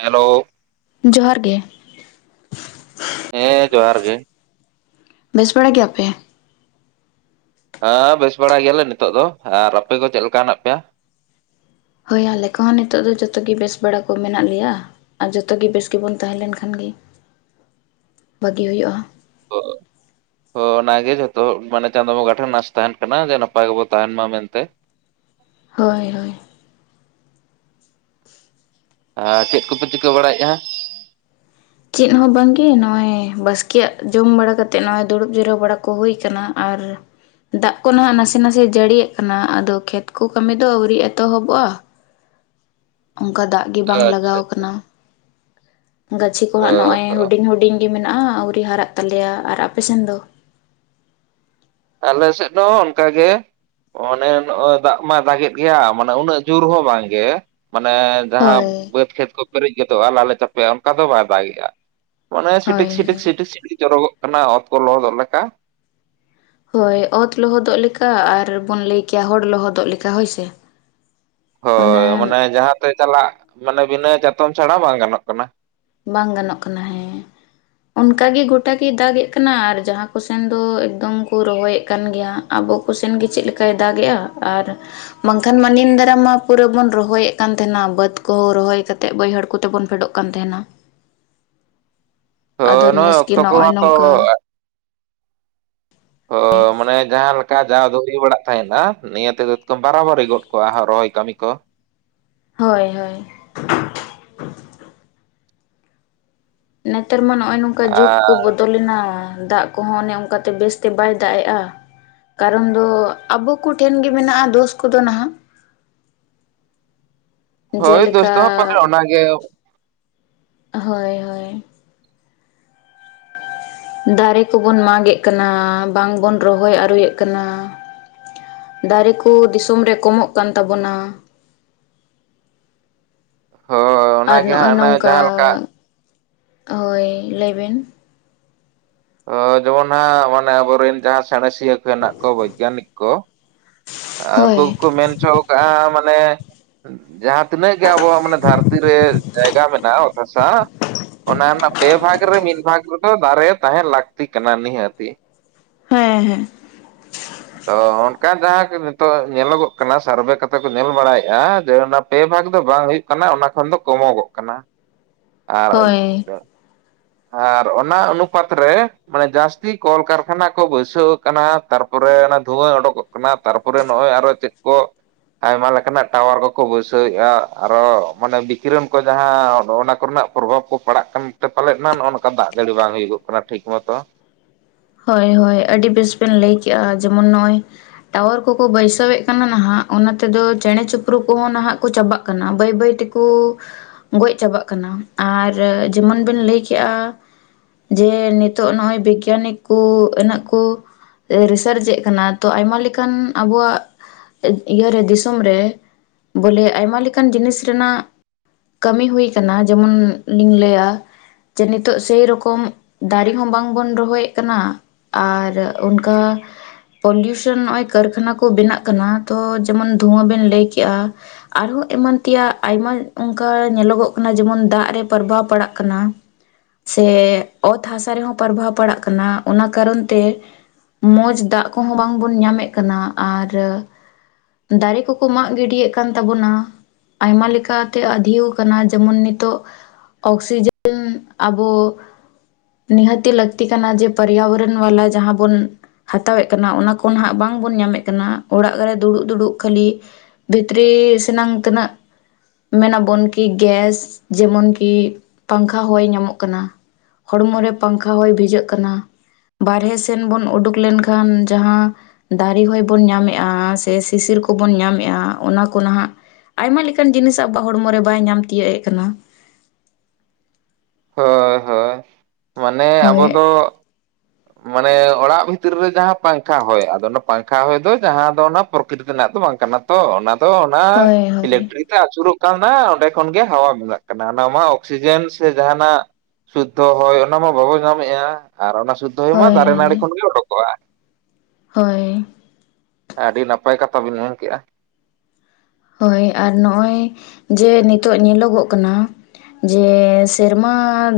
Hello ᱡᱚᱦᱟᱨ ᱜᱮ ᱦᱮᱸ ᱡᱚᱦᱟᱨ ᱜᱮ ᱵᱮᱥ ᱵᱟᱲᱟ ᱜᱮᱭᱟᱯᱮ ᱦᱮᱸ ᱵᱮᱥ ᱵᱟᱲᱟ ᱜᱮᱭᱟᱞᱮ ᱱᱤᱛᱚᱜ ᱫᱚ ᱟᱨ ᱟᱯᱮ ᱠᱚ ᱪᱮᱫ ᱞᱮᱠᱟ ᱦᱮᱱᱟᱜ ᱯᱮᱭᱟ ᱦᱳᱭ ᱟᱞᱮ ᱠᱚᱦᱚᱸ ᱱᱤᱛᱚᱜ ᱫᱚ ᱡᱚᱛᱚ ᱜᱮ ᱵᱮᱥ ᱵᱟᱲᱟ ᱠᱚ ᱢᱮᱱᱟᱜ ᱞᱮᱭᱟ ᱟᱨ ᱡᱚᱛᱚᱜᱮ ᱵᱮᱥ ᱜᱮᱵᱚᱱ ᱛᱟᱦᱮᱸᱞᱮᱱᱠᱷᱟᱱ ᱜᱮ ᱵᱷᱟᱜᱤ ᱦᱩᱭᱩᱜᱼᱟ [unintelligible] ᱦᱚ ᱚᱱᱟᱜᱮ ᱡᱷᱚᱛᱚ ᱢᱟᱱᱮ ᱪᱟᱸᱫᱚ ᱵᱚᱸᱜᱟ ᱴᱷᱮᱱ ᱱᱟᱥ ᱛᱟᱦᱮᱱ ᱠᱟᱱᱟ ᱡᱮ ᱱᱟᱯᱟᱭ ᱜᱮᱵᱚ ᱛᱟᱦᱮᱱ ᱢᱟ ᱢᱮᱱᱛᱮ ᱦᱳᱭ ᱦᱳᱭ ᱟᱨ ᱪᱮᱫ ᱠᱚᱯᱮ ᱪᱤᱠᱟᱹ ᱵᱟᱲᱟᱭᱮᱫ‌ ᱠᱟᱱᱟ ᱪᱮᱫ ᱦᱚᱸ ᱵᱟᱝᱜᱮ ᱱᱚᱜᱼᱚᱭ ᱵᱟᱥᱠᱮᱭᱟᱜ ᱡᱚᱢ ᱵᱟᱲᱟ ᱠᱟᱛᱮᱫ ᱱᱚᱜᱼᱚᱭ ᱫᱩᱲᱩᱵ ᱡᱤᱨᱟᱣ ᱵᱟᱲᱟ ᱠᱚ ᱦᱩᱭ ᱠᱟᱱᱟ ᱟᱨ ᱫᱟᱜ ᱠᱚ ᱱᱟᱦᱟᱜ ᱱᱟᱥᱮ ᱱᱟᱥᱮ ᱡᱟᱹᱲᱤᱭᱟᱜ ᱠᱟᱱᱟ ᱟᱫᱚ ᱠᱷᱮᱛ ᱠᱚ ᱠᱟᱹᱢᱤ ᱫᱚ ᱟᱹᱣᱨᱤᱤᱫ ᱮᱛᱚᱦᱚᱵᱚᱜᱼᱟ ᱚᱝᱠᱟ ᱫᱟᱜ ᱜᱮ ᱵᱟᱝ ᱟᱪᱪᱷᱟ ᱞᱟᱜᱟᱣ ᱠᱟᱱᱟ ᱜᱟᱹᱪᱷᱤ ᱠᱚ ᱚ ᱦᱟᱸᱜ ᱱᱚᱜᱼᱚᱭ ᱦᱚ ᱦᱩᱰᱤᱧ ᱦᱩᱰᱤᱧ ᱜᱮ ᱢᱮᱱᱟᱜᱼᱟ ᱟᱹᱣᱨᱤ ᱦᱟᱨᱟᱜ ᱛᱟᱞᱮᱭᱟ ᱟᱨ ᱟᱯᱮ ᱥᱮᱱ ᱫᱚ ᱟᱞᱮ ᱥᱮᱫ ᱦᱚᱸ ᱚᱱᱠᱟᱜᱮ ᱚᱱᱮ ᱱᱚᱜ-ᱚᱭ ᱫᱟᱜ ᱢᱟᱭ ᱫᱟᱜᱮᱫ ᱜᱮᱭᱟ ᱢᱟᱱᱮ ᱩᱱᱟᱹᱜ ᱡᱳᱨ ᱦᱚᱸ ᱵᱟᱝ ᱜᱮ ᱢᱟᱱᱮ ᱡᱟᱦᱟᱸ ᱦᱳᱭ ᱵᱟᱹᱫ ᱠᱷᱮᱛ ᱠᱚ ᱯᱮᱨᱮᱡ ᱜᱚᱫᱚᱜᱼᱟ ᱞᱟᱞᱮ ᱪᱟᱯᱮᱜ-ᱟ ᱚᱱᱠᱟ ᱫᱚ ᱵᱟᱭ ᱫᱟᱜᱮᱜᱼᱟ ᱢᱟᱱᱮ ᱥᱤᱴᱤᱠ ᱦᱳᱭ ᱥᱤᱴᱤᱠ ᱦᱳᱭ ᱥᱤᱴᱤᱠ ᱥᱤᱴᱤᱠ ᱡᱚᱨᱚᱜᱚᱜ ᱠᱟᱱᱟ ᱚᱛ ᱠᱚ ᱞᱚᱦᱚᱫᱚᱜ ᱞᱮᱠᱟ ᱦᱳᱭ ᱚᱛ ᱞᱚᱦᱚᱫᱚᱜ ᱞᱮᱠᱟ ᱟᱨ ᱵᱚᱱ ᱞᱟᱹᱭ ᱠᱮᱭᱟ ᱦᱚᱲ ᱞᱚᱦᱚᱫᱚᱜ ᱞᱮᱠᱟ ᱦᱳᱭᱥᱮ ᱦᱳᱭ ᱢᱟᱱᱮ ᱡᱟᱦᱟᱸᱛᱮ ᱪᱟᱞᱟᱜ ᱢᱟᱱᱮ ᱵᱤᱱᱟᱹ ᱪᱟᱛᱚᱢ ᱪᱷᱟᱲᱟ ᱵᱟᱝ ᱜᱟᱱᱚᱜ ᱠᱟᱱᱟ ᱵᱟᱝ ᱜᱟᱱᱚᱜ ᱠᱟᱱᱟ ᱦᱮᱸ ᱚᱱᱠᱟᱜ ᱜᱮ ᱜᱚᱴᱟ ᱜᱮ ᱫᱟᱜᱮᱫ ᱠᱟᱱᱟ ᱟᱨ ᱡᱟᱦᱟᱸ ᱠᱚ ᱥᱮᱱ ᱫᱚ ᱮᱠᱫᱚᱢ ᱠᱚ ᱨᱚᱦᱚᱭᱮᱫ ᱠᱟᱱ ᱜᱮᱭᱟ ᱦᱟ ᱟᱵᱚ ᱠᱚ ᱥᱮᱱᱜᱮ ᱪᱮᱫ ᱞᱮᱠᱟᱭ ᱫᱟᱜᱮᱜᱼᱟ ᱟᱨ ᱵᱟᱝᱠᱷᱟᱱ ᱢᱟ ᱱᱤᱱ ᱫᱟᱨᱟᱢ ᱢᱟ ᱯᱩᱨᱟᱹ ᱵᱚᱱ ᱨᱚᱦᱚᱭᱮᱫ ᱠᱟᱱ ᱛᱟᱦᱮᱱᱟ ᱵᱟᱹᱫᱽ ᱠᱚᱦᱚᱸ ᱨᱚᱦᱚᱭ ᱠᱟᱛᱮ ᱵᱟᱹᱭᱦᱟᱹᱲ ᱠᱚᱛᱮᱵᱚᱱ ᱯᱷᱮᱰᱚᱜ ᱠᱟᱱ ᱛᱟᱦᱮᱱᱟ ᱛᱚ ᱟᱫᱚ ᱱᱮᱥ ᱱᱚᱜ-ᱚᱭ ᱜᱮ ᱠᱛᱚ ᱱᱚᱜᱼᱚᱭ ᱠᱚᱦᱚᱸ ᱛᱚ ᱱᱚᱝᱠᱟ ᱦᱳᱭ ᱢᱟᱱᱮ ᱡᱟᱦᱟᱸ ᱞᱮᱠᱟ ᱡᱟᱸᱦᱟ ᱫᱚ ᱦᱩᱭ ᱵᱟᱲᱟᱜ ᱛᱟᱸᱦᱮᱱᱟ ᱱᱤᱭᱟᱹ ᱛᱮᱫᱚ ᱵᱟᱨᱟ ᱵᱟᱨᱤ ᱜᱚᱫ ᱠᱚᱜ ᱦᱟᱸᱜ ᱨᱚᱦᱚᱭ ᱠᱟᱹᱢᱤ ᱠᱚ ᱦᱳᱭ ᱦᱳᱭ ᱱᱮᱛᱟᱨ ᱢᱟ ᱱᱚᱜᱼᱚᱭ ᱱᱚᱝᱠᱟ ᱡᱩᱜᱽ ᱠᱚ ᱟᱨ ᱵᱚᱫ ᱞᱮᱱᱟ ᱫᱟᱜ ᱠᱚᱦᱚᱸ ᱚᱱᱮ ᱚᱱᱠᱟᱛᱮ ᱵᱮᱥᱛᱮ ᱵᱟᱭ ᱫᱟᱜ ᱮᱜᱼᱟ ᱠᱟᱨᱚᱱ ᱫᱚ ᱟᱵᱚ ᱠᱚᱴᱷᱮᱱ ᱜᱮ ᱢᱮᱱᱟᱜᱼᱟ ᱫᱳᱥ ᱠᱚᱫᱚ ᱱᱟᱦᱟᱜ ᱦᱳᱭ ᱫᱳᱥ ᱡᱮᱞᱮᱠᱟ ᱫᱚ ᱦᱟᱸᱜ ᱯᱟᱞᱮ ᱚᱱᱟᱜᱮ ᱦᱳᱭ ᱦᱳᱭ ᱫᱟᱨᱮ ᱠᱚᱵᱚᱱ ᱢᱟᱜᱮᱜ ᱠᱟᱱᱟ ᱵᱟᱝ ᱵᱚᱱ ᱨᱚᱦᱚᱭ ᱟᱹᱨᱳᱭᱮᱜ ᱠᱟᱱᱟ ᱫᱟᱨᱮ ᱠᱚ ᱫᱤᱥᱚᱢ ᱨᱮ ᱠᱚᱢᱚᱜ ᱠᱟᱱ ᱛᱟᱵᱚᱱᱟ ᱦᱚᱻ ᱟᱨ ᱱᱚᱜᱼᱚᱭ ᱱᱚᱝᱠᱟ ᱦᱳᱭ ᱞᱟᱹᱭ ᱵᱤᱱ ᱡᱮᱢᱚᱱ ᱦᱟᱸᱜ ᱢᱟᱱᱮ ᱟᱵᱚ ᱨᱮᱱ ᱡᱟᱦᱟᱸ ᱥᱟᱬᱮᱥᱤᱭᱟᱹ ᱠᱚ ᱦᱮᱱᱟᱜ ᱠᱚ ᱵᱳᱭᱜᱟᱱᱤᱠ ᱠᱚ ᱦᱳᱭ ᱩᱱᱠᱩ ᱜᱮᱠᱚ ᱢᱮᱱ ᱦᱚᱪᱚᱣᱟᱠᱟᱜᱼᱟ ᱢᱟᱱᱮ ᱡᱟᱦᱟᱸ ᱛᱤᱱᱟᱹᱜ ᱜᱮ ᱟᱵᱚᱣᱟᱜ ᱢᱟᱱᱮ ᱫᱷᱟᱹᱨᱛᱤ ᱨᱮ ᱡᱟᱭᱜᱟ ᱢᱮᱱᱟᱜᱼᱟ ᱚᱛ ᱦᱟᱥᱟ ᱚᱱᱟ ᱨᱮᱱᱟᱜ ᱯᱮ ᱵᱷᱟᱜᱽ ᱨᱮ ᱢᱤᱫ ᱵᱷᱟᱜᱽ ᱨᱮᱫᱚ ᱫᱟᱨᱮ ᱛᱟᱦᱮᱸ ᱞᱟᱹᱠᱛᱤ ᱠᱟᱱᱟ ᱱᱤᱦᱟᱹᱛᱤ ᱦᱮᱸ ᱦᱮᱸ ᱛᱚ ᱚᱱᱠᱟ ᱡᱟᱦᱟᱸ ᱱᱤᱛᱚᱜ ᱧᱮᱞᱚᱜᱚᱜ ᱠᱟᱱᱟ ᱥᱟᱨᱵᱷᱮ ᱠᱟᱛᱮ ᱠᱚ ᱧᱮᱞ ᱵᱟᱲᱟᱭᱮᱫᱼᱟ ᱡᱮ ᱚᱱᱟ ᱯᱮ ᱵᱷᱟᱜ ᱫᱚ ᱵᱟᱝ ᱦᱩᱭᱩᱜ ᱠᱟᱱᱟ ᱚᱱᱟ ᱠᱷᱚᱱ ᱫᱚ ᱠᱚᱢᱚᱜᱚᱜ ᱠᱟᱱᱟ ᱟᱨ ᱦᱳᱭ ᱟᱨ ᱚᱱᱟ ᱚᱱᱩᱯᱟᱛ ᱨᱮ ᱢᱟᱱᱮ ᱡᱟᱹᱥᱛᱤ ᱠᱚᱞᱠᱟᱨᱠᱷᱟᱱᱟ ᱠᱚ ᱵᱟᱹᱭᱥᱟᱹᱣ ᱠᱟᱱᱟ ᱛᱟᱨᱯᱚᱨᱮ ᱚᱱᱟ ᱫᱷᱩᱣᱟᱹ ᱳᱰᱚᱠᱚᱜ ᱠᱟᱱᱟ ᱛᱟᱨᱯᱚᱨᱮ ᱱᱚᱜᱼᱚᱭ ᱟᱨᱚ ᱪᱮᱫ ᱠᱚ ᱟᱭᱢᱟ ᱞᱮᱠᱟᱱᱟᱜ ᱴᱟᱣᱟᱨ ᱠᱚᱠᱚ ᱵᱟᱹᱭᱥᱟᱹᱣ ᱮᱜᱼᱟ ᱟᱨᱚ ᱢᱟᱱᱮ ᱵᱤᱠᱤᱨᱚᱱ ᱠᱚ ᱡᱟᱦᱟᱸ ᱚᱱᱟ ᱠᱚᱨᱮᱱᱟᱜ ᱯᱨᱚᱵᱷᱟᱵᱽ ᱠᱚ ᱯᱟᱲᱟᱜ ᱠᱟᱱ ᱛᱮ ᱯᱟᱞᱮᱜ ᱱᱟ ᱱᱚᱜᱼᱚ ᱱᱚᱝᱠᱟ ᱫᱟᱜ ᱡᱟᱹᱲᱤ ᱵᱟᱝ ᱦᱩᱭᱩᱜᱚᱜ ᱠᱟᱱᱟ ᱴᱷᱤᱠ ᱢᱚᱛᱚ ᱦᱳᱭ ᱦᱳᱭ ᱟᱹᱰᱤ ᱵᱮᱥ ᱵᱤᱱ ᱞᱟᱹᱭ ᱠᱮᱜᱼᱟ ᱡᱮᱢᱚᱱ ᱱᱚᱜᱼᱚᱭ ᱴᱟᱣᱟᱨ ᱠᱚᱠᱚ ᱵᱟᱹᱭᱥᱟᱹᱣ ᱮᱜ ᱠᱟᱱᱟ ᱱᱟᱦᱟᱜ ᱚᱱᱟ ᱛᱮᱫᱚ ᱪᱮᱬᱮ ᱪᱤᱯᱨᱩᱜ ᱠᱚᱦᱚᱸ ᱱᱟᱦᱟᱜ ᱠᱚ ᱪᱟᱵᱟᱜ ᱠᱟᱱᱟ ᱵᱟᱹᱭ ᱵᱟᱹᱭ ᱛᱮᱠᱚ ᱜᱚᱡ ᱪᱟᱵᱟᱜ ᱠᱟᱱᱟ ᱟᱨ ᱡᱮᱢᱚᱱ ᱵᱤᱱ ᱞᱟᱹᱭ ᱠᱮᱜᱼᱟ ᱡᱮ ᱱᱤᱛᱚᱜ ᱱᱚᱜᱼᱚᱭ ᱵᱤᱜᱽᱜᱟᱱᱤᱠ ᱠᱩ ᱮᱱᱮᱜ ᱠᱚ ᱨᱤᱥᱟᱨᱪ ᱮᱜ ᱠᱟᱱᱟ ᱛᱚ ᱟᱭᱢᱟ ᱞᱮᱠᱟᱱ ᱟᱵᱚᱣᱟᱜ ᱤᱭᱟᱹ ᱨᱮ ᱫᱤᱥᱚᱢ ᱨᱮ ᱵᱚᱞᱮ ᱟᱭᱢᱟ ᱞᱮᱠᱟᱱ ᱡᱤᱱᱤᱥ ᱨᱮᱱᱟᱜ ᱠᱟᱹᱢᱤ ᱦᱩᱭ ᱠᱟᱱᱟ ᱡᱮᱢᱚᱱ ᱞᱤᱧ ᱞᱟᱹᱭᱟ ᱡᱮ ᱱᱤᱛᱚᱜ ᱥᱮ ᱨᱚᱠᱚᱢ ᱫᱟᱨᱮ ᱦᱚᱸ ᱵᱟᱝ ᱵᱚᱱ ᱨᱚᱦᱚᱭᱮᱜ ᱠᱟᱱᱟ ᱟᱨ ᱚᱱᱠᱟ ᱯᱚᱞᱤᱭᱩᱥᱚᱱ ᱱᱚᱜᱼᱚᱭ ᱠᱟᱹᱨᱠᱷᱟᱱᱟ ᱠᱚ ᱵᱮᱱᱟᱜ ᱠᱟᱱᱟ ᱛᱚ ᱡᱮᱢᱚᱱ ᱫᱷᱩᱶᱟᱹ ᱵᱤᱱ ᱞᱟᱹᱭ ᱠᱮᱜᱼᱟ ᱟᱨᱦᱚᱸ ᱮᱢᱟᱱ ᱛᱮᱭᱟᱜ ᱟᱭᱢᱟ ᱚᱱᱠᱟ ᱧᱮᱞᱚᱜᱚᱜ ᱠᱟᱱᱟ ᱡᱮᱢᱚᱱ ᱫᱟᱜ ᱨᱮ ᱯᱨᱚᱵᱷᱟᱵ ᱯᱟᱲᱟᱜ ᱠᱟᱱᱟ ᱥᱮ ᱚᱛ ᱦᱟᱥᱟ ᱨᱮᱦᱚᱸ ᱯᱨᱵᱷᱟᱵ ᱯᱟᱲᱟᱜ ᱠᱟᱱᱟ ᱚᱱᱟ ᱠᱟᱨᱚᱱ ᱛᱮ ᱢᱚᱸᱡᱽ ᱫᱟᱜ ᱠᱚᱦᱚᱸ ᱵᱟᱝ ᱵᱚᱱ ᱧᱟᱢᱮᱜ ᱠᱟᱱᱟ ᱟᱨ ᱫᱟᱨᱮ ᱠᱚᱠᱚ ᱢᱟᱜ ᱜᱤᱰᱤᱭᱮᱜ ᱠᱟᱱ ᱛᱟᱵᱚᱱᱟ ᱟᱭᱢᱟ ᱞᱮᱠᱟ ᱛᱮ ᱟᱫᱷᱤᱭᱳ ᱠᱟᱱᱟ ᱡᱮᱢᱚᱱ ᱱᱤᱛᱚᱜ ᱚᱠᱥᱤᱡᱮᱱ ᱟᱵᱚ ᱱᱤᱦᱟᱹᱛᱤ ᱞᱟᱹᱠᱛᱤ ᱠᱟᱱᱟ ᱡᱮ ᱯᱚᱨᱭᱟᱵᱚᱨᱚᱱ ᱵᱟᱞᱟ ᱡᱟᱦᱟᱸ ᱵᱚᱱ ᱦᱟᱛᱟᱣᱮᱜ ᱠᱟᱱᱟ ᱚᱱᱟ ᱠᱚ ᱱᱟᱦᱟᱜ ᱵᱟᱝ ᱵᱚᱱ ᱧᱟᱢᱮᱜ ᱠᱟᱱᱟ ᱚᱲᱟᱜ ᱨᱮ ᱫᱩᱲᱩᱵ ᱫᱩᱲᱩᱵ ᱠᱷᱟᱹᱞᱤ ᱵᱷᱤᱛᱨᱤ ᱥᱮᱱᱟᱝ ᱛᱤᱱᱟᱹᱜ ᱢᱮᱱᱟᱵᱚᱱ ᱠᱤ ᱜᱮᱥ ᱡᱮᱢᱚᱱ ᱠᱤ ᱯᱟᱝᱠᱷᱟ ᱦᱚᱭ ᱧᱟᱢᱚᱜ ᱠᱟᱱᱟ ᱦᱚᱲᱢᱚ ᱨᱮ ᱯᱟᱝᱠᱷᱟ ᱦᱚᱭ ᱵᱷᱤᱡᱟᱹᱜ ᱠᱟᱱᱟ ᱵᱟᱨᱦᱮ ᱥᱮᱱ ᱵᱚᱱ ᱩᱰᱩᱠ ᱞᱮᱱ ᱠᱷᱟᱱ ᱡᱟᱦᱟᱸ ᱫᱟᱨᱮ ᱦᱚᱭ ᱵᱚᱱ ᱧᱟᱢ ᱮᱜᱼᱟ ᱥᱮ ᱥᱤᱥᱤᱨ ᱠᱚᱵᱚᱱ ᱧᱟᱢᱮᱜᱼᱟ ᱚᱱᱟ ᱠᱚ ᱱᱟᱦᱟᱜ ᱟᱭᱢᱟ ᱞᱮᱠᱟᱱ ᱡᱤᱱᱤᱥ ᱟᱵᱚᱣᱟᱜ ᱦᱚᱲᱢᱚ ᱨᱮ ᱵᱟᱭ ᱧᱟᱢ ᱛᱤᱭᱳᱜ ᱮᱫ ᱠᱟᱱᱟ ᱦᱳᱭ ᱦᱳᱭ ᱢᱟᱱᱮ ᱦᱳᱭ ᱟᱵᱚ ᱫᱚ ᱢᱟᱱᱮ ᱚᱲᱟᱜ ᱵᱷᱤᱛᱤᱨ ᱨᱮ ᱡᱟᱦᱟᱸ ᱯᱟᱝᱠᱷᱟ ᱦᱚᱭ ᱟᱫᱚ ᱚᱱᱟ ᱯᱟᱝᱠᱷᱟ ᱦᱚᱭ ᱫᱚ ᱡᱟᱦᱟᱸ ᱫᱚ ᱚᱱᱟ ᱯᱨᱚᱠᱨᱤᱛ ᱨᱮᱱᱟᱜ ᱫᱚ ᱵᱟᱝ ᱠᱟᱱᱟ ᱛᱚ ᱚᱱᱟ ᱫᱚ ᱚᱱᱟ ᱦᱳᱭ ᱦᱳᱭ ᱤᱞᱮᱠᱴᱨᱤᱠ ᱟᱹᱪᱩᱨᱚᱜ ᱠᱟᱱᱟ ᱚᱸᱰᱮ ᱠᱷᱚᱱᱜᱮ ᱦᱟᱣᱟ ᱵᱮᱟᱜ ᱠᱟᱱᱟ ᱚᱱᱟ ᱢᱟ ᱚᱠᱥᱤᱡᱮᱱ ᱥᱮ ᱡᱟᱦᱟᱱᱟᱜ ᱥᱩᱫᱽᱫᱷᱚ ᱦᱚᱭ ᱚᱱᱟ ᱢᱟ ᱵᱟᱵᱚ ᱧᱟᱢᱮᱫᱼᱟ ᱟᱨ ᱚᱱᱟ ᱥᱩᱫᱽᱫᱷᱚ ᱦᱩᱭᱩᱜ ᱢᱟ ᱦᱳᱭ ᱫᱟᱨᱮ ᱦᱳᱭ ᱱᱟᱹᱲᱤ ᱠᱷᱚᱱ ᱜᱮ ᱚᱰᱚᱠᱚᱜᱼᱟ ᱦᱳᱭ ᱟᱹᱰᱤ ᱱᱟᱯᱟᱭ ᱠᱟᱛᱷᱟ ᱵᱤᱱ ᱢᱮᱱ ᱠᱮᱜᱼᱟ ᱦᱳᱭ ᱟᱨ ᱱᱚᱜᱼᱚᱭ ᱡᱮ ᱱᱤᱛᱚᱜ ᱧᱮᱞᱚᱜᱚᱜ ᱠᱟᱱᱟ ᱡᱮ ᱥᱮᱨᱢᱟ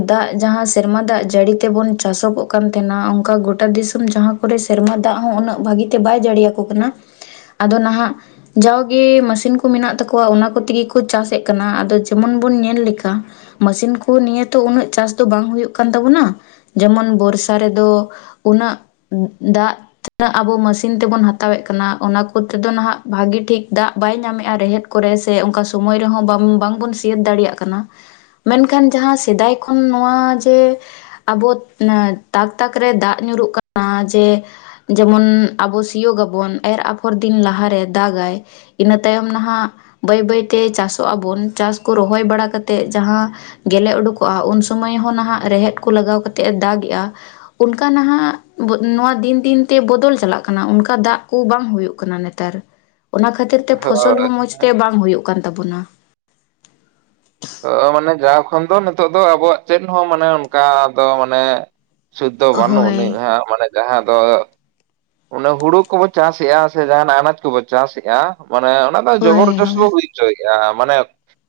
ᱫᱟᱜ ᱡᱟᱦᱟᱸ ᱥᱮᱨᱢᱟ ᱫᱟᱜ ᱡᱟᱹᱲᱤ ᱛᱮᱵᱚᱱ ᱪᱟᱥᱚᱜᱚᱜ ᱠᱟᱱ ᱛᱟᱦᱮᱱᱟ ᱚᱱᱠᱟ ᱜᱚᱴᱟ ᱫᱤᱥᱚᱢ ᱡᱟᱦᱟᱸ ᱠᱚᱨᱮ ᱥᱮᱨᱢᱟ ᱫᱟᱜ ᱦᱚᱸ ᱩᱱᱟᱹᱜ ᱵᱷᱟᱹᱜᱤ ᱛᱮ ᱵᱟᱭ ᱡᱟᱲᱮᱩᱟᱠᱚ ᱠᱟᱱᱟ ᱟᱫᱚ ᱱᱟᱦᱟᱜ ᱡᱟᱣᱜᱮ ᱢᱟᱼᱼ ᱴᱤᱱ ᱠᱚ ᱢᱮᱱᱟᱜ ᱛᱟᱠᱚᱣᱟ ᱚᱱᱟ ᱠᱚ ᱛᱮᱜᱮ ᱠᱚ ᱪᱟᱥ ᱮᱫ ᱠᱟᱱᱟ ᱟᱫᱚ ᱡᱮᱢᱚᱱ ᱵᱚᱱ ᱧᱮᱞ ᱞᱮᱠᱟ ᱢᱟ. ᱥᱤᱱ ᱠᱚ ᱱᱤᱭᱟᱹ ᱛᱚ ᱩᱱᱟᱹᱜ ᱪᱟᱥ ᱫᱚ ᱵᱟᱝ ᱦᱩᱭᱩᱜ ᱠᱟᱱ ᱛᱟᱵᱳᱱᱟ ᱡᱮᱢᱚᱱ ᱵᱚᱨᱥᱟ ᱨᱮᱫᱚ ᱩᱱᱟ. ᱜ ᱫᱟᱜ ᱛᱤᱱᱟᱹᱜ ᱟᱵᱚ ᱢᱮᱥᱤᱱ ᱛᱮᱵᱚᱱ ᱦᱟᱛᱟᱣᱮᱫ ᱠᱟᱱᱟ ᱚᱱᱟ ᱠᱚᱛᱮᱫᱚ ᱱᱟᱦᱟᱜ ᱵᱷᱟᱜᱤ ᱴᱷᱤᱠ ᱫᱟᱜ ᱵᱟᱭ ᱧᱟᱢᱮᱫ ᱨᱮᱦᱮᱫ ᱠᱚᱨᱮ ᱥᱮ ᱚᱱᱠᱟ ᱥᱚᱢᱚᱭ ᱨᱮᱦᱚᱸ ᱵᱟᱝᱵᱚᱱ ᱥᱤᱮᱨ ᱫᱟᱲᱮᱭᱟᱜ ᱠᱟᱱᱟ ᱢᱮᱱᱠᱷᱟᱱ ᱡᱟᱦᱟᱸ ᱥᱮᱫᱟᱭ ᱠᱷᱚᱱ ᱱᱚᱣᱟ ᱡᱮ ᱟᱵᱚ ᱛᱟᱠ ᱛᱟᱠ ᱨᱮ ᱫᱟᱜ ᱧᱩᱨᱩᱜ ᱠᱟᱱᱟ ᱡᱮ ᱡᱮᱢᱚᱱ ᱟᱵᱚ ᱥᱤᱭᱳᱜᱟᱵᱚᱱ ᱮᱨ ᱟᱯᱷᱚᱨ ᱫᱤᱱ ᱞᱟᱦᱟᱨᱮ ᱫᱟᱜᱟᱭ ᱤᱱᱟᱹ ᱛᱟᱭᱚᱢ ᱱᱟᱦᱟᱜ ᱵᱟᱹᱭ ᱵᱟᱹᱭᱛᱮ ᱪᱟᱥᱚᱜ ᱟᱵᱚᱱ ᱪᱟᱥ ᱠᱚ ᱨᱚᱦᱚᱭ ᱵᱟᱲᱟ ᱠᱟ ᱠᱟᱛᱮᱫ ᱡᱟᱦᱟᱸ ᱜᱮᱞᱮ ᱩᱰᱩᱠᱚᱜᱼᱟ ᱩᱱ ᱥᱚᱢᱚᱭ ᱦᱚᱸ ᱱᱟᱦᱟᱜ ᱨᱮᱦᱮᱫ ᱠᱚ ᱞᱟᱜᱟᱣ ᱠᱟᱛᱮᱜ-ᱮ ᱫᱟᱜᱮᱜᱼᱟ ᱚᱱᱠᱟ ᱱᱟᱦᱟᱜ ᱱᱚᱣᱟ ᱫᱤᱱ ᱫᱤᱱ ᱛᱮ ᱵᱚᱫᱚᱞ ᱪᱟᱞᱟᱜ ᱠᱟᱱᱟ ᱚᱱᱠᱟ ᱫᱟᱜ ᱠᱚ ᱵᱟᱝ ᱦᱩᱭᱩᱜ ᱠᱟᱱᱟ ᱱᱮᱛ ᱱᱮᱛᱟᱨ ᱚᱱᱟ ᱠᱷᱟᱹᱛᱤᱨ ᱛᱮ ᱯᱷᱚᱥᱚᱞ ᱦᱳᱭ ᱦᱚᱸ ᱢᱚᱸᱡᱽ ᱛᱮ ᱵᱟᱝ ᱦᱩᱭᱩᱜ ᱠᱟᱱ ᱛᱟᱵᱚᱱᱟ ᱚ ᱢᱟᱱᱮ ᱡᱟᱣ ᱠᱷᱚᱱ ᱫᱚ ᱱᱤᱛᱚᱜ ᱫᱚ ᱟᱵᱚᱣᱟᱜ ᱪᱮᱫ ᱦᱚᱸ ᱢᱟᱱᱮ ᱚᱱᱠᱟ ᱫᱚ ᱢᱟᱱᱮ ᱥᱩᱠ ᱫᱚ ᱵᱟᱹᱱᱩᱜ ᱟᱹᱱᱤᱡ ᱦᱳᱭ ᱢᱟᱱᱮ ᱡᱟᱦᱟᱸ ᱫᱚ ᱚᱱᱟ ᱦᱩᱲᱩ ᱠᱚᱵᱚ ᱪᱟᱥᱮᱫᱼᱟ ᱥᱮ ᱡᱟᱦᱱᱟᱜ ᱟᱱᱟᱡ ᱠᱚᱵᱚ ᱪᱟᱥᱮᱫᱼᱟ ᱢᱟᱱᱮ ᱚᱱᱟ ᱫᱚ ᱦᱳᱭ ᱡᱚᱵᱚᱨᱡᱚᱥ ᱵᱚ ᱦᱳᱭ ᱦᱩᱭᱼᱟ ᱦᱚᱪᱚᱭᱮᱜ-ᱟ ᱢᱟᱱᱮ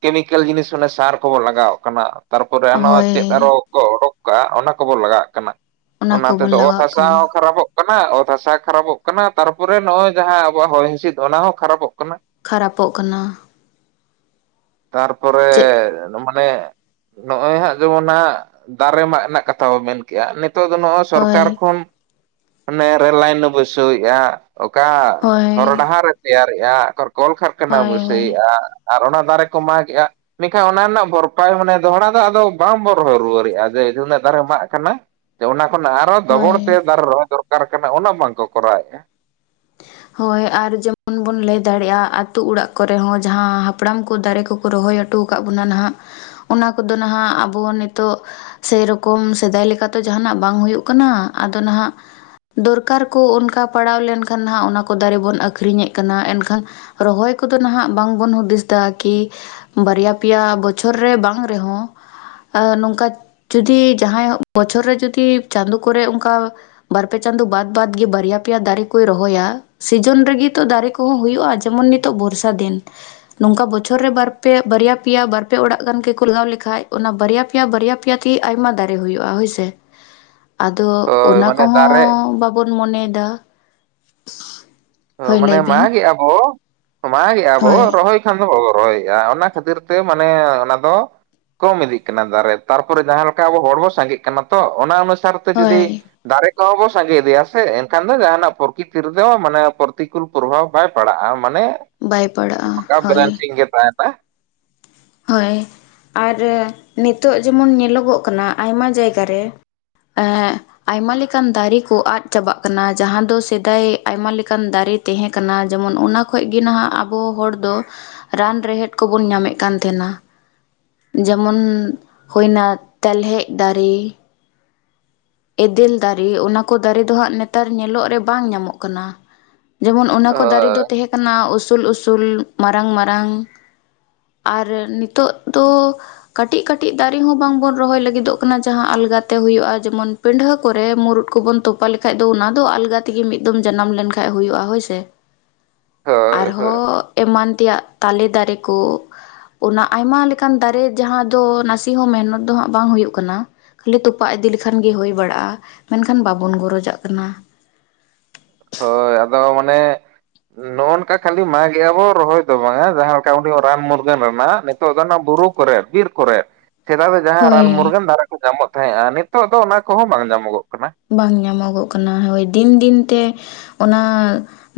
ᱠᱮᱢᱤᱠᱮᱞ ᱡᱤᱱᱤᱥ ᱢᱟᱱᱮ ᱥᱟᱨ ᱠᱚᱵᱚ ᱞᱟᱜᱟᱣᱟᱜ ᱠᱟᱱᱟᱸ ᱛᱟᱨᱯᱚᱨᱮ ᱚᱱᱟ ᱪᱮᱫ ᱟᱨᱚ ᱦᱳᱭ ᱠᱚ ᱚᱰᱚᱠ ᱠᱟᱜᱼᱟ ᱚᱱᱟ ᱠᱚᱵᱚ ᱞᱟᱜᱟᱣᱟᱜ ᱠᱟᱱᱟ ᱚᱱᱟ ᱠᱚᱵᱚᱱ ᱛᱮᱫᱚ ᱚᱛ ᱞᱟᱜᱟᱣᱟᱜ ᱦᱟᱥᱟ ᱦᱚᱸ ᱠᱟᱱᱟ ᱠᱷᱟᱨᱟᱯᱚᱜ ᱠᱟᱱᱟ ᱚᱛ ᱦᱟᱥᱟ ᱠᱷᱟᱨᱟᱯᱚᱜ ᱠᱟᱱᱟ ᱛᱟᱨᱯᱚᱨᱮ ᱱᱚᱜᱼᱚᱭ ᱡᱟᱦᱟᱸ ᱟᱵᱚᱣᱟᱜ ᱦᱚᱭ ᱦᱤᱸᱥᱤᱫ ᱚᱱᱟ ᱦᱚᱸ ᱠᱷᱟᱨᱟᱯᱚᱜ ᱠᱟᱱᱟ ᱠᱷᱟᱨᱟᱯᱚᱜ ᱠᱟᱱᱟ ᱛᱟᱨᱯᱚᱨᱮ ᱪᱮᱫ [unintelligible] ᱢᱟᱱᱮ ᱱᱚᱜᱼᱚᱭ ᱦᱟᱸᱜ ᱡᱮᱢᱚᱱ ᱦᱟᱸᱜ ᱫᱟᱨᱮ ᱢᱟᱜ ᱨᱮᱱᱟᱜ ᱠᱟᱛᱷᱟ ᱵᱚ ᱢᱮᱱ ᱠᱮᱜᱼᱟ ᱱᱤᱛᱚᱜ ᱫᱚ ᱱᱚᱜᱼᱚᱭ ᱥᱚᱨᱠᱟᱨ ᱦᱳᱭ ᱠᱷᱚᱱ ᱱᱚᱣᱟ ᱨᱹᱞ ᱞᱟᱭᱤᱱᱮ ᱵᱟᱹᱭᱥᱟᱹᱣᱮᱫᱼᱟ ᱚᱠᱟ ᱦᱚᱨᱚ ᱦᱳᱭ ᱰᱟᱦᱟᱨᱮ ᱛᱮᱭᱟᱨᱮᱜᱼᱟ ᱚᱠᱟ ᱠᱚᱞᱠᱟᱨᱠᱷᱟᱱᱟ ᱦᱳᱭ ᱦᱳᱭ ᱵᱟᱹᱥᱟᱹᱭᱮᱫᱼᱟ ᱟᱨ ᱚᱱᱟ ᱫᱟᱨᱮ ᱠᱚ ᱢᱟᱜᱮᱜᱼᱟ ᱢᱮᱱᱠᱷᱟᱱ ᱚᱱᱟ ᱨᱮᱱᱟᱜ ᱵᱷᱚᱨᱯᱟᱭ ᱢᱟᱱᱮ ᱫᱚᱦᱲᱟ ᱫᱚ ᱟᱫᱚ ᱵᱟᱢ ᱵᱚᱨ ᱨᱚᱭ ᱨᱩᱣᱟᱹᱲᱮᱜᱼᱟ ᱡᱮ ᱩᱱᱟᱹᱜ ᱫᱟᱨᱮ ᱢᱟᱜ ᱠᱟᱱᱟ ᱡᱮ ᱚᱱᱟ ᱠᱷᱚᱱ ᱟᱨᱚ ᱰᱚᱵᱚᱲ ᱛᱮ ᱦᱳᱭ ᱫᱟᱨᱮ ᱨᱚᱦᱚᱭ ᱫᱚᱨᱠᱟᱨ ᱠᱟᱱᱟ ᱩᱱᱟᱹᱜ ᱵᱟᱝ ᱠᱚ ᱠᱚᱨᱟᱣᱮᱫᱼᱟ ᱦᱳᱭ ᱟᱨ ᱡᱮᱢᱚᱱ ᱵᱚᱱ ᱞᱟᱹᱭ ᱫᱟᱲᱮᱭᱟᱜᱼᱟ ᱟᱹᱛᱩ ᱚᱲᱟᱜ ᱠᱚᱨᱮ ᱦᱚᱸ ᱡᱟᱦᱟᱸ ᱦᱟᱯᱲᱟᱢ ᱠᱚ ᱫᱟᱨᱮ ᱠᱚᱠᱚ ᱨᱚᱦᱚᱭ ᱦᱚᱴᱚ ᱟᱠᱟᱫ ᱵᱚᱱᱟ ᱱᱟᱦᱟᱜ ᱚᱱᱟ ᱠᱚᱫᱚ ᱱᱟᱦᱟᱜ ᱟᱵᱚ ᱱᱤᱛᱚᱜ ᱥᱮᱹᱭ ᱨᱚᱠᱚᱢ ᱥᱮᱫᱟᱭ ᱞᱮᱠᱟ ᱛᱚ ᱡᱟᱦᱟᱱᱟᱜ ᱵᱟᱝ ᱦᱩᱭᱩᱜ ᱠᱟᱱᱟ ᱟᱫᱚ ᱱᱟᱦᱟᱜ ᱫᱚᱨᱠᱟᱨ ᱠᱚ ᱚᱱᱠᱟ ᱯᱟᱲᱟᱣ ᱞᱮᱱᱠᱷᱟᱱ ᱦᱟᱸᱜ ᱚᱱᱟ ᱠᱚ ᱫᱟᱨᱮ ᱵᱚᱱ ᱟᱹᱠᱷᱨᱤᱧᱮᱫ ᱠᱟᱱᱟ ᱮᱱᱠᱷᱟᱱ ᱨᱚᱦᱚᱭ ᱠᱚᱫᱚ ᱱᱟᱦᱟᱜ ᱵᱟᱝᱵᱚᱱ ᱦᱩᱫᱤᱥ ᱮᱫᱟ ᱠᱤ ᱵᱟᱨᱭᱟ ᱯᱮᱭᱟ ᱵᱚᱪᱷᱚᱨ ᱨᱮ ᱵᱟᱝ ᱨᱮᱦᱚᱸ ᱱᱚᱝᱠᱟ ᱡᱩᱫᱤ ᱡᱟᱦᱟᱸᱭ ᱵᱚᱪᱷᱚᱨ ᱨᱮ ᱡᱩᱫᱤ ᱪᱟᱸᱫᱳ ᱠᱚᱨᱮ ᱚᱝᱠᱟ ᱵᱟᱨ-ᱯᱮ ᱪᱟᱸᱫ ᱵᱟᱫ ᱵᱟᱫ ᱜᱮ ᱵᱟᱨᱭᱟ ᱯᱮᱭᱟ ᱫᱟᱨᱮ ᱠᱚᱭ ᱨᱚᱦᱚᱭᱟ ᱥᱤᱡᱤᱱ ᱨᱮᱜᱮ ᱛᱚ ᱫᱟᱨᱮ ᱠᱚᱦᱚᱸ ᱦᱩᱭᱩᱜᱼᱟ ᱡᱮᱢᱚᱱ ᱱᱤᱛᱚᱜ ᱵᱚᱨᱥᱟ ᱫᱤᱱ ᱱᱚᱝᱠᱟ ᱵᱚᱪᱷᱚᱨ ᱨᱮ ᱵᱟᱨ ᱯᱮ ᱵᱟᱨᱭᱟ ᱯᱮᱭᱟ ᱵᱟᱨ ᱯᱮ ᱚᱲᱟᱜ ᱜᱟᱱ ᱜᱮᱠᱚ ᱞᱟᱣ ᱞᱮᱠᱟᱡ ᱚᱱᱟ ᱵᱟᱨᱭᱟ ᱯᱮᱭᱟ ᱵᱟᱨᱭᱟ ᱯᱮᱭᱟ ᱛᱮᱜᱮ ᱟᱭᱢᱟ ᱫᱟᱨᱮ ᱦᱩᱭᱩᱜᱼᱟ ᱦᱳᱭ ᱥᱮ [unintelligible] ᱟᱫᱚ ᱦᱳᱭ ᱚᱱᱟ ᱢᱟᱱᱮ ᱫᱟᱨᱮ ᱠᱚᱦᱚᱸ ᱵᱟᱵᱚᱱ ᱢᱚᱱᱮᱭᱮᱫᱟ ᱚ ᱦᱳᱭ ᱢᱟᱱᱮ ᱞᱟᱹᱭ ᱵᱤᱱ ᱢᱟᱜᱮᱜᱼᱟ ᱵᱚ ᱢᱟᱜᱮᱜᱼᱟ ᱵᱚ ᱦᱳᱭ ᱨᱚᱦᱚᱭ ᱠᱷᱟᱱ ᱫᱚ ᱵᱟᱵᱚ ᱨᱚᱦᱚᱭᱮᱫᱼᱟ ᱚᱱᱟ ᱠᱷᱟᱹᱛᱤᱨ ᱛᱮ ᱢᱟᱱᱮ ᱚᱱᱟ ᱫᱚ ᱠᱚᱢ ᱤᱫᱤᱜ ᱠᱟᱱᱟ ᱫᱟᱨᱮ ᱛᱟᱨᱯᱚᱨᱮ ᱡᱟᱦᱟᱸ ᱞᱮᱠᱟ ᱟᱵᱚ ᱦᱚᱲᱵᱚ ᱥᱟᱸᱜᱮᱜ ᱠᱟᱱᱟ ᱛᱚ ᱚᱱᱟ ᱚᱱᱩᱥᱟᱨ ᱡᱩᱫᱤ ᱦᱳᱭ ᱫᱟᱨᱮ ᱠᱚᱦᱚᱸ ᱵᱚ ᱥᱟᱸᱜᱮ ᱤᱫᱤᱭᱟ ᱥᱮ ᱮᱱᱠᱷᱟᱱ ᱫᱚ ᱡᱟᱦᱟᱱᱟᱜ ᱯᱨᱚᱠᱤᱛᱤ ᱨᱮᱫᱚ ᱢᱟᱱᱮ ᱯᱨᱚᱛᱤᱠᱩᱞ ᱯᱨᱚᱵᱷᱟᱵᱽ ᱵᱟᱭ ᱯᱟᱲᱟᱜᱼᱟ ᱢᱟᱱᱮ ᱵᱟᱭ ᱯᱟᱲᱟᱜᱼᱟ ᱠᱟ ᱦᱳᱭ [unintelligible] ᱜᱮ ᱛᱟᱦᱮᱱᱟ ᱦᱳᱭ ᱟᱨ ᱱᱤᱛᱚᱜ ᱡᱮᱢᱚᱱ ᱧᱮᱞᱚᱜᱚᱜ ᱠᱟᱱᱟ ᱟᱭᱢᱟ ᱡᱟᱭᱜᱟ ᱨᱮ ᱮ ᱟᱭᱢᱟ ᱞᱮᱠᱟᱱ ᱫᱟᱨᱮ ᱠᱚ ᱟᱫ ᱪᱟᱵᱟᱜ ᱠᱟᱱᱟ ᱡᱟᱦᱟᱸ ᱫᱚ ᱥᱮᱫᱟᱭ ᱟᱭᱢᱟ ᱞᱮᱠᱟᱱ ᱫᱟᱨᱮ ᱛᱟᱦᱮᱸ ᱠᱟᱱᱟ ᱡᱮᱢᱚᱱ ᱚᱱᱟ ᱠᱷᱚᱡ ᱜᱮ ᱱᱟᱦᱟᱜ ᱟᱵᱚ ᱦᱚᱲ ᱫᱚ ᱨᱟᱱ ᱨᱮᱦᱮᱫ ᱠᱚᱵᱚᱱ ᱧᱟᱢᱮᱫ ᱠᱟᱱ ᱛᱟᱦᱮᱱᱟ ᱡᱮᱢᱚᱱ ᱦᱩᱭᱱᱟ ᱛᱮᱞᱦᱮᱡ ᱫᱟᱨᱨ ᱮᱫᱮᱞ ᱫᱟᱨᱮ ᱚᱱᱟ ᱠᱚ ᱫᱟᱨᱮ ᱫᱚ ᱦᱟᱸᱜ ᱱᱮᱛᱟᱨ ᱧᱮᱞᱚᱜ ᱨᱮ ᱵᱟᱝ ᱧᱟᱢᱚᱜ ᱠᱟᱱᱟ ᱡᱮᱢᱚᱱ ᱚᱱᱟ ᱠᱚ ᱫᱟᱨᱮ ᱦᱳᱭ ᱫᱚ ᱛᱟᱦᱮᱸ ᱠᱟᱱᱟ ᱩᱥᱩᱞ ᱩᱥᱩᱞ ᱢᱟᱨᱟᱝ ᱢᱟᱨᱟᱝ ᱟᱨ ᱱᱤᱛᱚᱜ ᱫᱚ ᱠᱟᱹᱴᱤᱡ ᱠᱟᱹᱴᱤᱡ ᱫᱟᱨᱮ ᱦᱚᱸ ᱵᱟᱝ ᱵᱚᱱ ᱨᱚᱦᱚᱭ ᱞᱟᱹᱜᱤᱫᱚᱜ ᱠᱟᱱᱟ ᱡᱟᱦᱟᱸ ᱟᱞᱜᱟᱛᱮ ᱦᱩᱭᱩᱜᱼᱟ ᱡᱮᱢᱚᱱ ᱯᱤᱰᱷᱟᱹ ᱠᱚᱨᱮ ᱢᱩᱨᱩᱫ ᱠᱚᱵᱚᱱ ᱛᱚᱯᱟ ᱞᱮᱠᱷᱟᱡ ᱫᱚ ᱚᱱᱟ ᱫᱚ ᱟᱞᱜᱟ ᱛᱮᱜᱮ ᱢᱤᱫ ᱫᱚᱢ ᱡᱟᱱᱟᱢ ᱞᱮᱱᱠᱷᱟᱡ ᱦᱩᱭᱩᱜᱼᱟ ᱦᱳᱭ ᱥᱮ ᱦᱳᱭ ᱦᱳᱭ ᱟᱨᱦᱚᱸ ᱮᱢᱟᱱ ᱛᱮᱭᱟᱜ ᱛᱟᱞᱮ ᱫᱟᱨᱮ ᱠᱚ ᱚᱱᱟ ᱟᱭᱢᱟ ᱞᱮᱠᱟᱱ ᱫᱟᱨᱮ ᱡᱟᱦᱟᱸ ᱫᱚ ᱱᱟᱥᱮ ᱦᱚᱸ ᱢᱮᱦᱱᱚᱛ ᱫᱚ ᱦᱟᱸᱜ ᱵᱟᱝ ᱦᱩᱭᱩᱜ ᱠᱟᱱᱟ ᱠᱷᱟᱹᱞᱤ ᱛᱚᱯᱟᱜ ᱤᱫᱤ ᱞᱮᱠᱷᱟᱱ ᱜᱮ ᱦᱩᱭ ᱵᱟᱲᱟᱜᱼᱟ ᱢᱮᱱᱠᱷᱟᱱ ᱵᱟᱵᱚᱱ ᱜᱚᱨᱚᱡᱟᱜ ᱠᱟᱱᱟ ᱦᱳᱭ ᱟᱫᱚ ᱢᱟᱱᱮ ᱱᱚᱜᱼᱚ ᱱᱚᱝᱠᱟ ᱠᱷᱟᱹᱞᱤ ᱢᱟᱜ ᱜᱮ ᱟᱵᱚ ᱨᱚᱦᱚᱭ ᱫᱚ ᱵᱟᱝᱟ ᱡᱟᱦᱟᱸ ᱞᱮᱠᱟ ᱩᱱᱤ ᱨᱟᱱ ᱢᱩᱨᱜᱟᱹᱱ ᱨᱮᱱᱟᱜ ᱚᱱᱟ ᱵᱩᱨᱩ ᱠᱚᱨᱮ ᱵᱤᱨ ᱠᱚᱨᱮ ᱪᱮᱫᱟᱜ ᱫᱚ ᱡᱟᱦᱟᱸ ᱨᱟᱱ ᱦᱳᱭ ᱢᱩᱨᱜᱟᱹᱱ ᱫᱟᱨᱤ ᱠᱚ ᱧᱟᱢᱚᱜ ᱛᱟᱦᱮᱸᱼᱟ ᱱᱤᱛᱚᱜ ᱫᱚ ᱚᱱᱟ ᱠᱚᱦᱚᱸ ᱵᱟᱝ ᱧᱟᱢᱚᱜᱚᱜ ᱠᱟᱱᱟ ᱵᱟᱝ ᱧᱟᱢᱚᱜᱚᱜ ᱠᱟᱱᱟ ᱦᱳᱭ ᱫᱤᱱ ᱫᱤᱱ ᱛᱮ ᱚᱱᱟ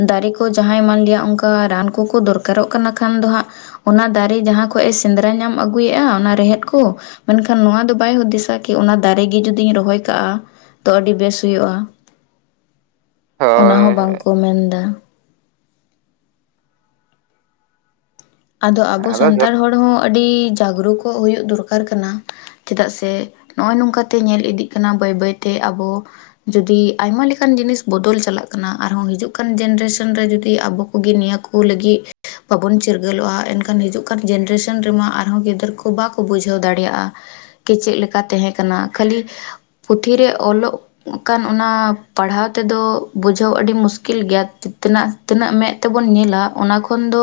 ᱫᱟᱨᱮ ᱠᱚ ᱡᱟᱦᱟᱸᱭ ᱮᱢᱟᱱ ᱞᱮᱭᱟ ᱚᱱᱠᱟ ᱨᱟᱱ ᱠᱚᱠᱚ ᱫᱚᱨᱠᱟᱨᱚᱜ ᱠᱟᱱᱟ ᱠᱷᱟᱱ ᱫᱚ ᱦᱟᱸᱜ ᱚᱱᱟ ᱫᱟᱨᱮ ᱡᱟᱦᱟᱸ ᱠᱷᱚᱡᱮ ᱥᱮᱸᱫᱽᱨᱟ ᱧᱟᱢ ᱟᱹᱜᱩᱭᱮᱫᱼᱟ ᱚᱱᱟ ᱨᱮᱦᱮᱫ ᱠᱚ ᱢᱮᱱᱠᱷᱟᱱ ᱱᱚᱣᱟ ᱫᱚ ᱵᱟᱭ ᱦᱩᱫᱤᱥᱟ ᱠᱤ ᱚᱱᱟ ᱫᱟᱨᱮᱜ ᱜᱮ ᱡᱩᱫᱤᱧ ᱨᱚᱦᱚᱭ ᱠᱟᱜᱼᱟ ᱛᱚ ᱟᱹᱰᱤ ᱵᱮᱥ ᱦᱩᱭᱩᱜᱼᱟ ᱚᱱᱟ ᱦᱚᱸ ᱵᱟᱝ ᱦᱳᱭ ᱠᱚ ᱢᱮᱱ ᱫᱟ ᱟᱫᱚ ᱟᱵᱚ ᱥᱟᱱᱛᱟᱲ ᱦᱚᱲ ᱦᱚᱸ ᱟᱹᱰᱤ ᱡᱟᱜᱽᱨᱩᱠᱚᱜ ᱦᱩᱭᱩᱜ ᱫᱚᱨᱠᱟᱨ ᱠᱟᱱᱟ ᱪᱮᱫᱟᱜ ᱥᱮ ᱱᱚᱜᱼᱚᱭ ᱱᱚᱝᱠᱟᱛᱮ ᱧᱮᱞ ᱤᱫᱤᱜ ᱠᱟᱱᱟ ᱵᱟᱹᱭ ᱵᱟᱹᱭᱛᱮ ᱟᱵᱚ ᱡᱩᱫᱤ ᱟᱭᱢᱟ ᱞᱮᱠᱟᱱ ᱡᱤᱱᱤᱥ ᱵᱚᱫᱚᱞ ᱪᱟᱞᱟᱜ ᱠᱟᱱᱟ ᱟᱨᱦᱚᱸ ᱦᱤᱡᱩᱜ ᱠᱟᱱ ᱡᱮᱱᱟᱨᱮᱥᱚᱱ ᱨᱮ ᱡᱩᱫᱤ ᱟᱵᱚ ᱠᱚᱜᱮ ᱱᱤᱭᱟᱹ ᱠᱚ [unintelligible] ᱪᱤᱨ ᱜᱟᱞᱚᱜᱼᱟ ᱮᱱᱠᱷᱟᱱ ᱦᱤᱡᱩᱜ ᱠᱟᱱ ᱡᱱᱟᱨᱮᱥᱚᱱ ᱨᱮᱢᱟ ᱟᱨᱦᱚᱸ ᱜᱤᱫᱟᱹᱨ ᱠᱚ ᱵᱟᱠᱚ ᱵᱩᱡᱷᱟᱹᱣ ᱫᱟᱲᱮᱭᱟᱜᱼᱟ ᱪᱮᱫ ᱞᱮᱠᱟ ᱛᱟᱦᱮᱸ ᱠᱟᱱᱟ ᱠᱷᱟᱹᱞᱤ ᱯᱩᱛᱷᱤ ᱚᱞᱚᱜ ᱠᱷᱟᱱ ᱚᱱᱟ ᱯᱟᱲᱦᱟᱣ ᱛᱮᱫᱚ ᱵᱩᱡᱷᱟᱹᱣ ᱟᱹᱰᱤ ᱢᱩᱥᱠᱤᱞ ᱜᱮᱭᱟ ᱛᱮᱱᱟᱜ ᱛᱤᱱᱟᱹᱜ ᱢᱮᱫ ᱛᱮᱵᱚᱱ ᱧᱮᱞᱟ ᱚᱱᱟ ᱠᱷᱚᱱ ᱫᱚ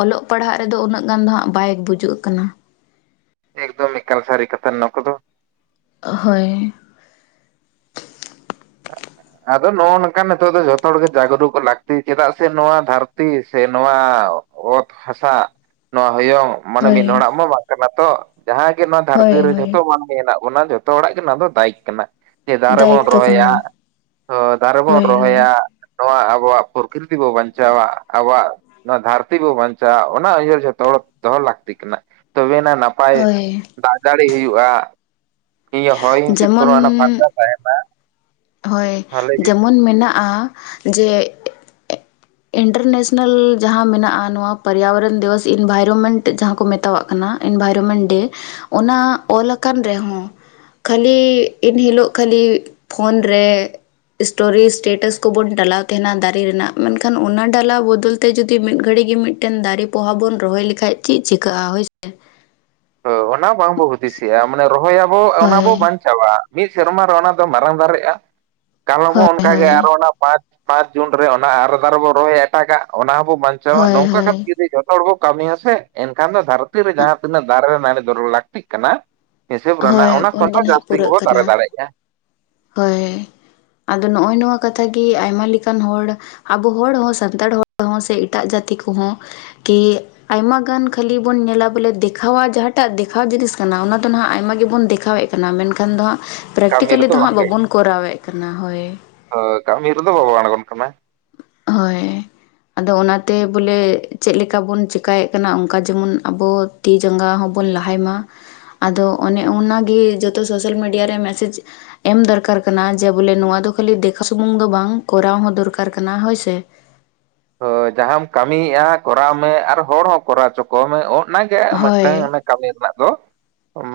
ᱚᱞᱚᱜ ᱯᱟᱲᱦᱟᱜ ᱨᱮᱫᱚ ᱩᱱᱟᱹᱜ ᱜᱟᱱ ᱫᱚ ᱦᱟᱜ ᱵᱟᱭ ᱵᱩᱡᱩᱜ ᱠᱟᱱᱟ ᱮᱠᱫᱚᱢ ᱮᱠᱟᱞ ᱥᱟᱨᱤ ᱠᱟᱛᱷᱟ ᱱᱚᱣᱟ ᱠᱚᱫᱚ ᱦᱳᱭ [unintelligible] ᱟᱫᱚ ᱱᱚᱜᱼᱚ ᱱᱚᱝᱠᱟ ᱱᱤᱛᱚᱜ ᱫᱚ ᱡᱷᱚᱛᱚ ᱦᱚᱲᱜ ᱡᱟᱜᱽᱨᱩᱠ ᱞᱟᱹᱠᱛᱤ ᱪᱮᱫᱟᱜ ᱥᱮ ᱱᱚᱣᱟ ᱫᱷᱟᱹᱨᱛᱤ ᱥᱮ ᱱᱚᱣᱟ ᱚᱛ ᱦᱟᱥᱟ ᱥᱮ ᱱᱚᱣᱟ ᱦᱚᱭᱚᱝ ᱢᱟᱱᱮ ᱦᱳᱭ ᱢᱤᱫ ᱦᱚᱲᱚᱲᱟᱜ ᱢᱟ ᱵᱟᱝ ᱠᱟᱱᱟ ᱛᱚ ᱡᱟᱦᱟᱸᱜ ᱜᱮ ᱱᱚᱣᱟ ᱦᱳᱭ ᱫᱷᱟᱹᱨᱛᱤ ᱨᱮ ᱦᱳᱭ ᱡᱷᱚᱛᱚ ᱢᱟᱱᱢᱤ ᱦᱮᱱᱟᱜ ᱚᱱᱟ ᱡᱚᱛᱚ ᱦᱚᱲᱟᱜ ᱜᱮ ᱚᱱᱟ ᱫᱚ ᱫᱟᱭᱤᱠ ᱠᱟᱱᱟ ᱡᱮ ᱫᱟᱨᱮᱵᱚᱱ ᱫᱟᱭᱤᱛᱛᱚ ᱨᱚᱦᱚᱭᱟ ᱠᱟᱱᱟ ᱫᱟᱨᱮ ᱵᱚᱱ ᱦᱳᱭ ᱦᱳᱭ ᱨᱚᱦᱚᱭᱟ ᱱᱚᱣᱟ ᱟᱵᱚᱣᱟᱜ ᱯᱨᱚᱠᱨᱤᱛᱤ ᱵᱚ ᱵᱟᱧᱪᱟᱣᱟ ᱟᱵᱚᱣᱟᱜ ᱱᱚᱣᱟ ᱫᱷᱟᱹᱨᱛᱤ ᱵᱚ ᱵᱟᱧᱪᱟᱜᱼᱟ ᱚᱱᱟ ᱩᱭᱦᱟᱹᱨ ᱡᱷᱚᱛᱚ ᱦᱚᱲ ᱫᱚᱦᱚ ᱞᱟᱹᱠᱛᱤ ᱠᱟᱱᱟ ᱛᱚᱵᱮᱱᱟ ᱱᱟᱯᱟᱭ ᱦᱳᱭ ᱱᱟᱯᱟᱭ ᱫᱟᱜ ᱡᱟᱲᱤ ᱦᱩᱭᱩᱜᱼᱟ ᱤᱧᱟᱹᱜ ᱦᱚᱭ ᱦᱤᱸᱥᱤᱫ ᱠᱚᱱ ᱡᱮᱢᱚᱱ ᱯᱷᱟᱨᱪᱟ ᱛᱟᱦᱮᱱᱟ ᱦᱳᱭ ᱡᱮᱢᱚᱱ ᱢᱮᱱᱟᱜᱼᱟ ᱡᱮ [inaudible] ᱤᱱᱴᱟᱨᱱᱮᱥᱱᱮᱞ ᱡᱟᱦᱟᱸ ᱢᱮᱱᱟᱜᱼᱟ ᱱᱚᱣᱟ ᱯᱚᱨᱭᱟᱵᱚᱨᱚᱱ ᱫᱤᱵᱚᱥ ᱤᱱᱵᱷᱟᱭᱨᱢᱮᱱᱴ ᱡᱟᱦᱟᱸ ᱠᱚ ᱢᱮᱛᱟᱣᱟᱜ ᱠᱟᱱᱟ ᱠᱟᱱᱟ ᱤᱱᱵᱟᱭᱨᱢᱮᱱᱴ ᱰᱮ ᱚᱱᱟ ᱚᱞ ᱟᱠᱟᱱ ᱨᱮᱦᱚᱸ ᱠᱷᱟᱹᱞᱤ ᱮᱱᱦᱤᱞᱚᱜ ᱠᱷᱟᱹᱞᱤ ᱯᱷᱚᱱ ᱨᱮ ᱥᱴᱚᱨᱤ ᱥᱴᱮᱴᱟᱥ ᱠᱚᱵᱚᱱ ᱰᱟᱞᱟᱣ ᱛᱟᱦᱮᱱᱟ ᱫᱟᱨᱮ ᱨᱮᱱᱟᱜ ᱢᱮᱱᱠᱷᱟᱱ ᱚᱱᱟ ᱰᱟᱞᱟᱣ ᱵᱚᱫᱚᱞ ᱛᱮ ᱛᱮ ᱡᱩᱫᱤ ᱢᱤᱫ ᱜᱷᱟᱹᱲᱤ ᱜᱮ ᱢᱤᱫᱴᱮᱱ ᱫᱟᱨᱮ ᱯᱚᱦᱟ ᱵᱚᱱ ᱨᱚᱦᱚᱭ ᱞᱮᱠᱷᱟᱡ ᱪᱮᱫ ᱪᱤᱠᱟᱹᱜᱼᱟ ᱦᱚᱭᱥᱮ᱾ ᱦ ᱚᱱᱟ ᱵᱟᱝᱵᱚ ᱦᱩᱫᱤᱥᱮᱜᱼᱟ ᱢᱟᱱᱮ ᱨᱚᱦᱚᱭ ᱟᱵᱚ ᱚᱱᱟ ᱦᱳᱭ ᱵᱚ ᱵᱟᱧᱪᱟᱜ ᱟᱵᱟ ᱢᱤᱫ ᱥᱮᱨᱢᱟ ᱨᱮ ᱚᱱᱟ ᱫᱚ ᱢᱟᱨᱟᱝ ᱫᱟᱨᱮᱜᱼᱟ ᱠᱟᱞᱚᱢ ᱦᱚᱸ ᱦᱳᱭ ᱚᱱᱠᱟᱜᱮ ᱦᱳᱭ ᱟᱨᱚ ᱚᱱᱟ ᱯᱟᱸᱪ ᱯᱟᱸᱪ ᱡᱩᱱ ᱨᱮ ᱚᱱᱟ ᱟᱨ ᱫᱟᱨᱮ ᱵᱚ ᱨᱚᱦᱚᱭᱟ ᱮᱴᱟᱜᱟᱜ ᱚᱱᱟ ᱦᱚᱸᱵᱚ ᱵᱟᱧᱪᱟᱣᱟ ᱦᱳᱭ ᱱᱚᱝᱠᱟ ᱠᱟᱛᱮ ᱜᱮ ᱦᱳᱭ ᱡᱩᱫᱤ ᱦᱚᱲ ᱵᱚ ᱠᱟᱹᱢᱤᱭᱟ ᱥᱮ ᱮᱱᱠᱷᱟᱱ ᱫᱚ ᱫᱷᱟᱹᱨᱛᱤ ᱨᱮ ᱡᱟᱦᱟᱸ ᱛᱤᱱᱟᱹᱜ ᱫᱟᱨᱮ ᱨᱮ ᱱᱟᱹᱲᱤ ᱫᱚᱨᱟᱹᱲ ᱞᱟᱹᱠᱛᱤᱜ ᱠᱟᱱᱟ ᱦᱤᱥᱟᱹᱵ ᱨᱮᱱᱟᱜ ᱦᱳᱭ ᱚᱱᱟ ᱠᱷᱚᱱ ᱫᱚ ᱦᱚ ᱱᱟᱦᱟᱜ ᱡᱟᱹᱥᱛᱤ ᱯᱩᱨᱟᱹᱜ ᱜᱮᱵᱚᱱ ᱫᱟᱨᱮ ᱠᱟᱱᱟ ᱫᱟᱲᱮᱭᱟᱜᱼᱜᱮᱭᱟ ᱦᱳᱭ ᱟᱫᱚ ᱱᱚᱜᱼᱚᱭ ᱱᱚᱣᱟ ᱠᱟᱛᱷᱟ ᱜᱮ ᱟᱭᱢᱟ ᱞᱮᱠᱟᱱ ᱦᱚᱲ ᱟᱵᱚ ᱦᱚᱲ ᱦᱚᱸ ᱥᱟᱱᱛᱟᱲ ᱦᱚᱲ ᱦᱚᱸ ᱥᱮ ᱮᱴᱟᱜ ᱡᱟᱹᱛᱤ ᱠᱚᱦᱚᱸ ᱠᱤ ᱟᱭᱢᱟ ᱜᱟᱱ ᱠᱷᱟᱹᱞᱤ ᱵᱚᱱ ᱧᱮᱞᱟ ᱵᱚᱞᱮ ᱫᱮᱠᱷᱟᱣᱟ ᱡᱟᱦᱟᱸᱴᱟᱜ ᱫᱮᱠᱷᱟᱣ ᱡᱤᱱᱤᱥ ᱠᱟᱱᱟ ᱚᱱᱟ ᱫᱚ ᱦᱟᱜᱢᱟ ᱜᱮᱵᱚᱱ ᱫᱮᱠᱷᱟᱣᱮᱫ ᱠᱟᱱᱟ ᱢᱮᱱᱠᱷᱟᱱ ᱫᱚ ᱦᱟᱜ ᱠᱟᱹᱢᱤ ᱯᱨᱮᱠᱴᱤᱠᱮᱞᱤ ᱨᱮᱫᱚ ᱫᱚ ᱦᱟᱸᱜ ᱵᱟᱵᱚᱱ ᱠᱚᱨᱟᱣᱮᱫ ᱠᱟᱱᱟ ᱦᱳᱭ ᱦᱚᱭ ᱠᱟᱹᱢᱤ ᱨᱮ ᱫᱚ ᱵᱟᱵᱟᱱ ᱟᱲᱜᱚᱱ ᱠᱟᱱᱟ ᱦᱳᱭ ᱟᱫᱚ ᱚᱱᱟᱛᱮ ᱵᱚᱞᱮ ᱪᱮᱫ ᱞᱮᱠᱟ ᱵᱚᱱ ᱪᱮᱠᱟᱭᱮᱫ ᱠᱟᱱᱟ ᱚᱱᱠᱟ ᱡᱮᱢᱚᱱ ᱟᱵᱚ ᱛᱤ ᱡᱟᱸᱜᱟ ᱦᱚᱸ ᱵᱚᱱ ᱞᱟᱦᱟᱭ ᱢᱟ ᱟᱫᱚ ᱚᱱᱮ ᱚᱱᱟᱜᱮ ᱡᱚᱛᱚ ᱥᱚᱥᱮᱞ ᱢᱤᱰᱤᱭᱟ ᱨᱮ ᱢᱮᱥᱮᱡᱽ ᱮᱢ ᱫᱚᱨᱠᱟᱨ ᱠᱟᱱᱟ ᱡᱮ ᱵᱚᱞᱮ ᱱᱚᱣᱟ ᱫᱚ ᱠᱷᱟᱹᱞᱤ ᱫᱮᱠᱷᱟ ᱥᱩᱢᱩᱝ ᱫᱚ ᱵᱟᱝ ᱠᱚᱨᱟᱣ ᱦᱚᱸ ᱫᱚᱨᱠᱟᱨ ᱠᱟᱨᱠᱟᱱᱟ ᱦᱚᱭ ᱥᱮ ᱦᱚᱭ ᱡᱟᱦᱟᱸᱢ ᱠᱟᱹᱢᱤᱭᱮᱫᱼᱟ ᱠᱚᱨᱟᱣ ᱢᱮ ᱟᱨ ᱦᱚᱲ ᱦᱚᱸ ᱠᱚᱨᱟᱣ ᱦᱚᱪᱚ ᱠᱚᱢ ᱚ ᱚᱱᱟᱜᱮ ᱢᱤᱫᱴᱟᱝ ᱦᱳᱭ ᱠᱟᱹᱢᱤ ᱨᱮᱱᱟᱜ ᱫᱚ